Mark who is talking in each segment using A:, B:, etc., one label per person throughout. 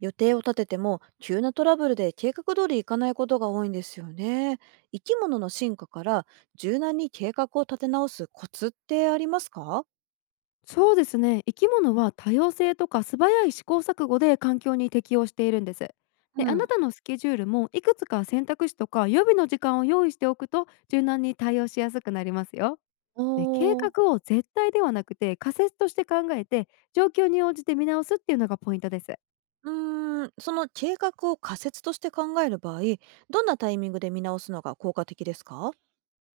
A: 予定を立てても急なトラブルで計画通りいかないことが多いんですよね。生き物の進化から柔軟に計画を立て直すコツってありますか？
B: そうですね。生き物は多様性とか素早い試行錯誤で環境に適応しているんです。で
A: う
B: あな
A: ん。
B: たのスケジュールもいくつか選択肢とか予備の時間を用意しておくと柔軟に対応しやすくなりますよ。
A: お
B: で計
A: ー、
B: 画を絶対ではなくて仮説として考えて、状況に応じて見直すっていうのがポイントです。
A: うーん、その計画を仮説として考える場合、どんなタイミングで見直すのが効果的ですか？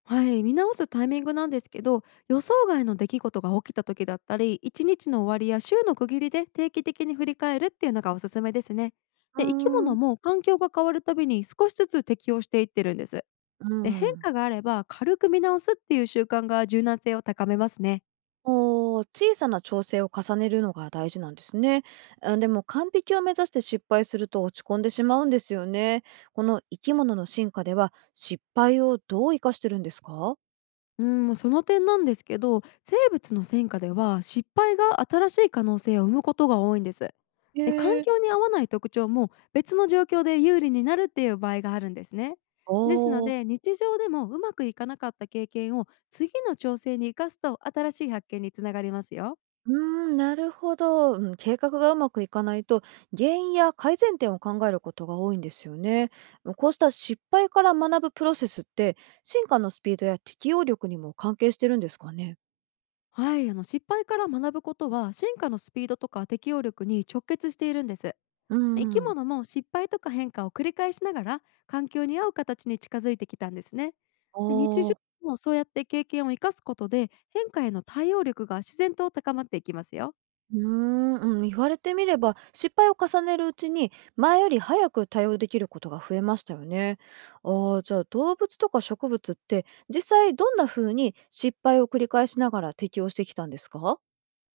B: はい、見直すタイミングなんですけど、予想外の出来事が起きた時だったり、一日の終わりや週の区切りで定期的に振り返るっていうのがおすすめですね。
A: う
B: で生き
A: ーん。
B: 物も環境が変わるたびに少しずつ適応していってるんです。
A: う
B: で変
A: ん。
B: 化があれば軽く見直すっていう習慣が柔軟性を高めますね。
A: おー、小さな調整を重ねるのが大事なんですね。あ、でも完璧を目指して失敗すると落ち込んでしまうんですよね。この生き物の進化では失敗をどう生かしてるんですか？
B: その点なんですけど、生物の戦果では失敗が新しい可能性を生むことが多いんです。
A: へ
B: で、環
A: え。
B: 境に合わない特徴も別の状況で有利になるっていう場合があるんですね。
A: お
B: ですの
A: ー。
B: で、日常でもうまくいかなかった経験を次の調整に生かすと新しい発見につながりますよ。
A: うーん、なるほど、うん。計画がうまくいかないと原因や改善点を考えることが多いんですよね。こうした失敗から学ぶプロセスって進化のスピードや適応力にも関係してるんですかね。
B: はい、失敗から学ぶことは進化のスピードとか適応力に直結しているんです。
A: う
B: 生き
A: ん。
B: 物も失敗とか変化を繰り返しながら環境に合う形に近づいてきたんですね。
A: あ
B: で、日常
A: ー。
B: もそうやって経験を生かすことで、変化への対応力が自然と高まっていきますよ。
A: うーん、うん、言われてみれば、失敗を重ねるうちに、前より早く対応できることが増えましたよね。ああ、じゃあ動物とか植物って、実際どんな風に失敗を繰り返しながら適応してきたんですか？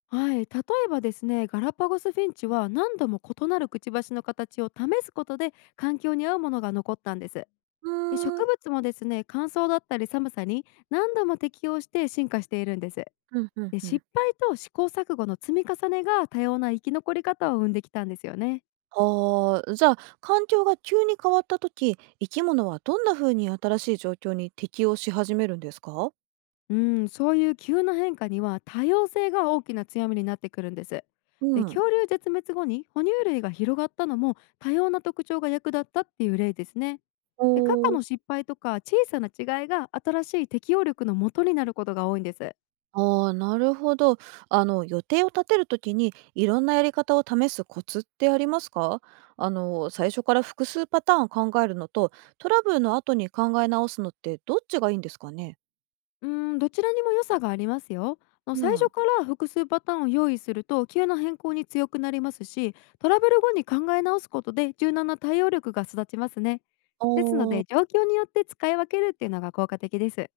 B: はい、例えばですね、ガラパゴスフィンチは何度も異なるくちばしの形を試すことで環境に合うものが残ったんです。
A: う
B: で
A: ーん、
B: 植物もですね、乾燥だったり寒さに何度も適応して進化しているんです。
A: うんうん
B: で
A: うん。
B: 失敗と試行錯誤の積み重ねが多様な生き残り方を生んできたんですよね。
A: ああ、じゃあ環境が急に変わった時、生き物はどんな風に新しい状況に適応し始めるんですか？
B: うん、そういう急な変化には多様性が大きな強みになってくるんです。
A: う
B: で
A: ん。
B: 恐竜絶滅後に哺乳類が広がったのも多様な特徴が役立ったっていう例ですね。
A: お
B: で過去
A: ー。
B: の失敗とか小さな違いが新しい適応力の元になることが多いんです。
A: ああ、なるほど。あの、予定を立てるときに、いろんなやり方を試すコツってありますか？あの、最初から複数パターンを考えるのと、トラブルの後に考え直すのって、どっちがいいんですかね？
B: どちらにも良さがありますよ。
A: う
B: 最初
A: ん。
B: から複数パターンを用意すると急な変更に強くなりますし、トラブル後に考え直すことで柔軟な対応力が育ちますね。ですの
A: おあ。
B: で、状況によって使い分けるっていうのが効果的です。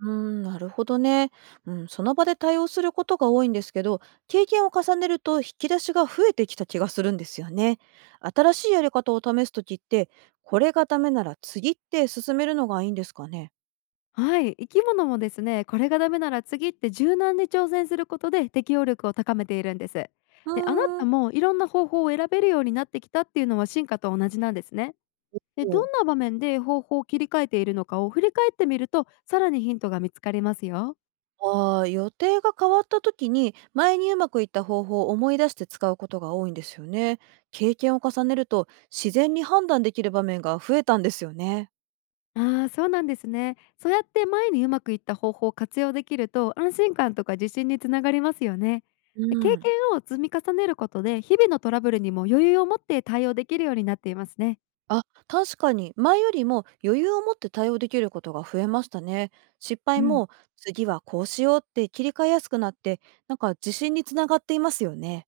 A: うん、なるほどね。うん、その場で対応することが多いんですけど、経験を重ねると引き出しが増えてきた気がするんですよね。新しいやり方を試すときって、これがダメなら次って進めるのがいいんですかね？
B: はい、生き物もですね、これがダメなら次って柔軟に挑戦することで適応力を高めているんです。で、
A: う
B: あな
A: ー
B: た
A: ん。
B: もいろんな方法を選べるようになってきたっていうのは進化と同じなんですね。で、
A: お。
B: どんな場面で方法を切り替えているのかを振り返ってみると、さらにヒントが見つかりますよ。
A: ああ、予定が変わった時に、前にうまくいった方法を思い出して使うことが多いんですよね。経験を重ねると、自然に判断できる場面が増えたんですよね。
B: ああ、そうなんですね。そうやって前にうまくいった方法を活用できると、安心感とか自信につながりますよね。
A: う
B: で経
A: ん。
B: 験を積み重ねることで、日々のトラブルにも余裕を持って対応できるようになっていますね。
A: あ、確かに、前よりも余裕を持って対応できることが増えましたね。失
B: う
A: 敗
B: ん。
A: も、次はこうしようって切り替えやすくなって、なんか自信につながっていますよね。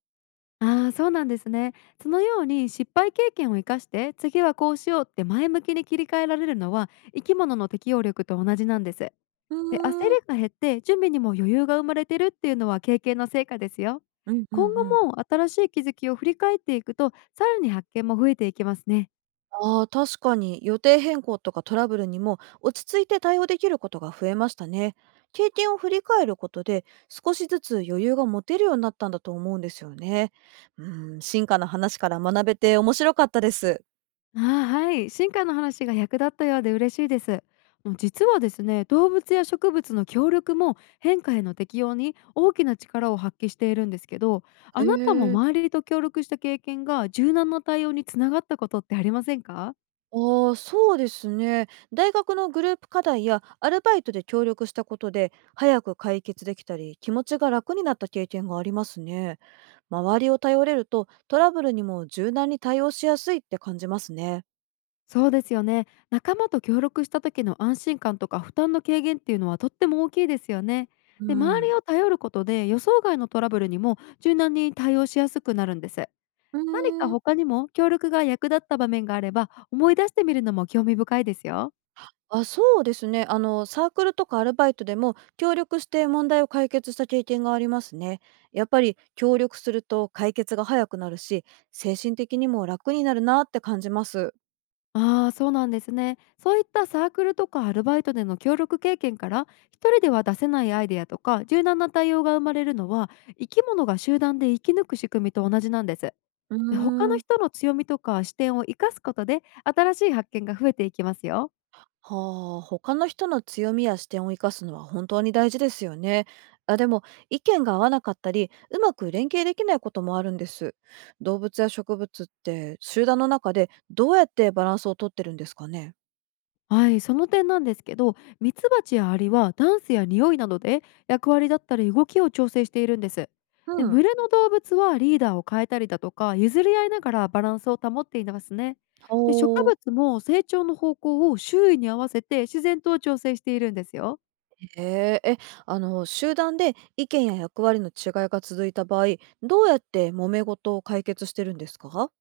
B: ああ、そうなんですね。そのように失敗経験を生かして、次はこうしようって前向きに切り替えられるのは、生き物の適応力と同じなんです。で、
A: う
B: 焦り
A: ーん。
B: が減って準備にも余裕が生まれてるっていうのは経験の成果ですよ。
A: うんうんう
B: 今後
A: ん。
B: も新しい気づきを振り返っていくと、さらに発見も増えていきますね。
A: ああ、確かに予定変更とかトラブルにも落ち着いて対応できることが増えましたね。経験を振り返ることで少しずつ余裕が持てるようになったんだと思うんですよね。うん、進化の話から学べて面白かったです。
B: ああ、はい。進化の話が役立ったようで嬉しいです。実はですね、動物や植物の協力も変化への適応に大きな力を発揮しているんですけど、
A: へ
B: あなたも
A: え。
B: 周りと協力した経験が柔軟な対応につながったことってありませんか？
A: ああ、そうですね。大学のグループ課題やアルバイトで協力したことで早く解決できたり気持ちが楽になった経験がありますね。周りを頼れるとトラブルにも柔軟に対応しやすいって感じますね。
B: そうですよね。仲間と協力した時の安心感とか負担の軽減っていうのはとっても大きいですよね。
A: う
B: で、周
A: ん。
B: りを頼ることで予想外のトラブルにも柔軟に対応しやすくなるんです。
A: う
B: 何か
A: ーん。
B: 他にも協力が役立った場面があれば思い出してみるのも興味深いですよ。
A: あ、そうですね。あの、サークルとかアルバイトでも協力して問題を解決した経験がありますね。やっぱり協力すると解決が早くなるし、精神的にも楽になるなって感じます。
B: ああ、そうなんですね。そういったサークルとかアルバイトでの協力経験から一人では出せないアイデアとか柔軟な対応が生まれるのは、生き物が集団で生き抜く仕組みと同じなんです。
A: う
B: で、他
A: ー
B: の
A: ん。
B: 人の強みとか視点を生かすことで、新しい発見が増えていきますよ。
A: はあ、他の人の強みや視点を生かすのは本当に大事ですよね。あ、でも意見が合わなかったりうまく連携できないこともあるんです。動物や植物って集団の中でどうやってバランスをとってるんですかね。
B: はい、その点なんですけど、ミツバチやアリはダンスや匂いなどで役割だったり動きを調整しているんです。で、
A: うん。
B: 群れの動物はリーダーを変えたりだとか、譲り合いながらバランスを保っていますね。
A: お
B: で、植
A: ー。
B: 物も成長の方向を周囲に合わせて自然と調整しているんですよ。
A: へえ、え、あの、集団で意見や役割の違いが続いた場合、どうやって揉め事を解決してるんですか？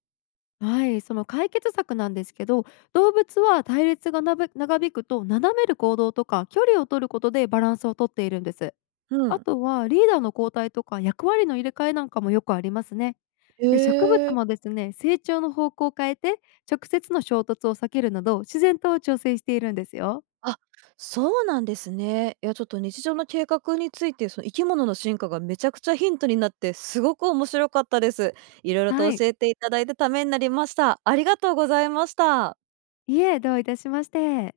B: はい、その解決策なんですけど、動物は対立がなべ長引くと斜める行動とか距離を取ることでバランスをとっているんです。
A: う
B: あ
A: ん。
B: とはリーダーの交代とか役割の入れ替えなんかもよくありますね。
A: へ
B: で植物
A: え。
B: もですね、成長の方向を変えて直接の衝突を避けるなど自然と調整しているんですよ。
A: あ、そうなんですね。いや、ちょっと日常の計画について、その生き物の進化がめちゃくちゃヒントになって、すごく面白かったです。いろいろ
B: は
A: と
B: い、
A: 教えていただいてためになりました。ありがとうございました。
B: いえ、どういたしまして。